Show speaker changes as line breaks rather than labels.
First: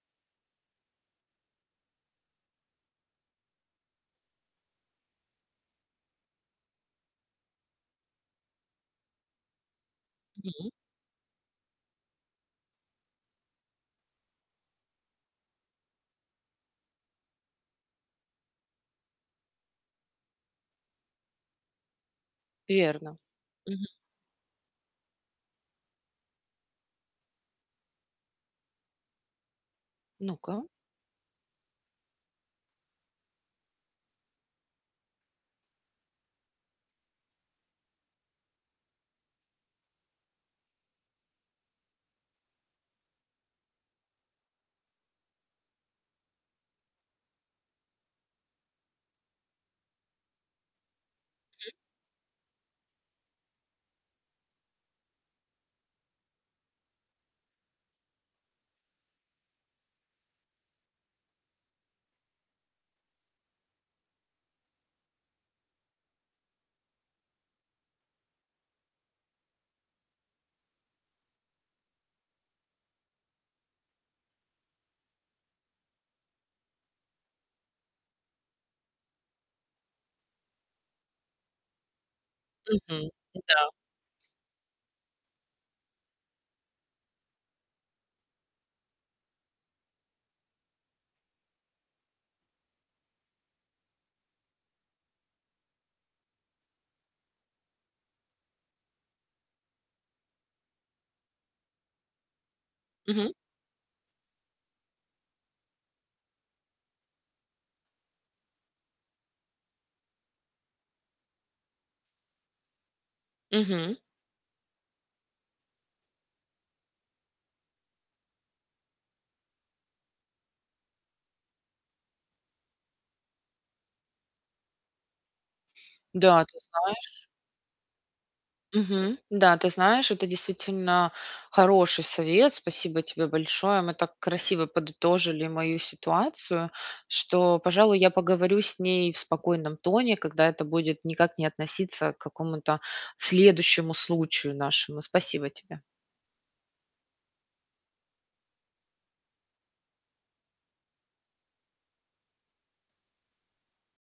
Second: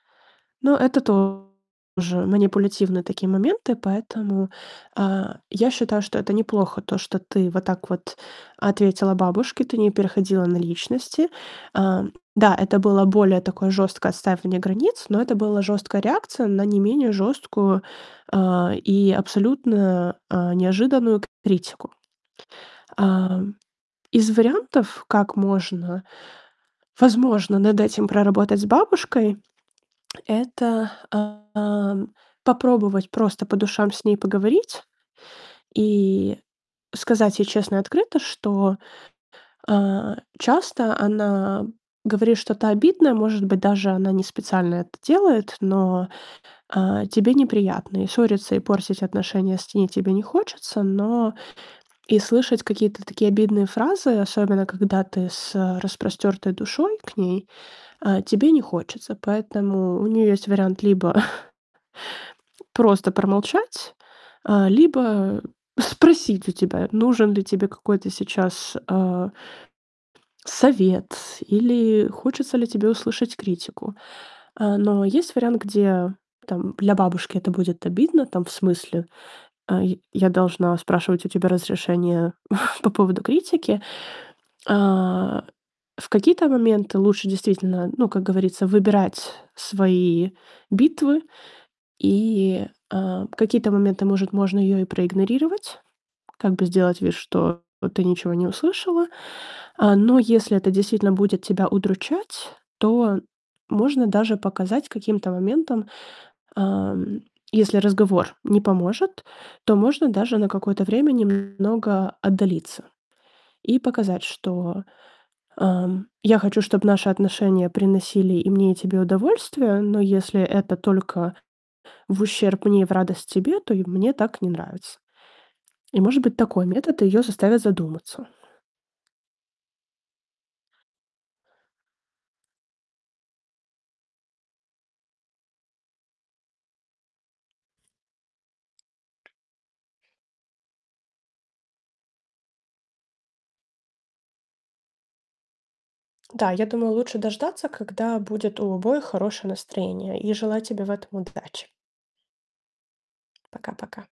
Ну, это тоже манипулятивные такие моменты, поэтому, а, я считаю, что это неплохо, то что ты вот так вот ответила бабушке, ты не переходила на
Мгм.
личности. А, да, это было более такое жесткое отстаивание границ, но это было жесткая реакция на не менее жесткую, а, и абсолютно, а, неожиданную критику.
Верно.
Ам,
Мгм.
из вариантов, как можно- возможно над этим проработать с бабушкой-
Ну-ка.
это, ам, попробовать просто по душам с ней поговорить и сказать ей честно и открыто, что, а, часто она говорит что-то обидное, может быть даже, она не специально это делает, но, а, тебе неприятно. И ссориться, и портить отношения с ней тебе не хочется, но
М.
и слышать какие-то такие обидные фразы, особенно когда ты с распростертой душой к ней, а, тебе не хочется. Поэтому у нее есть вариант либо просто промолчать, а, либо спросить у тебя, нужен ли тебе какой-то сейчас, а совет, или хочется ли тебе услышать критику. А, но есть вариант, где там для бабушки это будет обидно там в смысле, а: "Й я должна спрашивать у тебя разрешения по
Мгм.
поводу
Н-да.
критики?" А, в какие-то моменты лучше действительно, ну, как говорится, выбирать свои битвы. И, а, в какие-то моменты, может, можно ее и проигнорировать, как бы сделать вид, что ты ничего не услышала. А, но если это действительно будет тебя удручать, то
Мгм.
можно даже показать каким-то моментом. Ам, если разговор не поможет, то можно даже на какое-то время немного отдалиться. И
Мгм.
показать, что, ам: "Я хочу, чтоб наши отношения приносили и мне, и тебе удовольствие, но если это только в ущерб мне и в радость тебе, то и мне так не нравится". И может быть
Да, ты
такой метод ее
знаешь
заставит задуматься.
мгм, да, ты знаешь, это действительно хороший совет. Спасибо тебе большое. Мы так красиво подытожили мою ситуацию, что, пожалуй, я поговорю с ней в спокойном тоне, когда это будет никак не относиться к какому-то следующему случаю нашему. Спасибо тебе.
Да, я думаю, лучше дождаться, когда будет у обоих хорошее настроение. И желаю тебе в этом удачи. Пока-пока.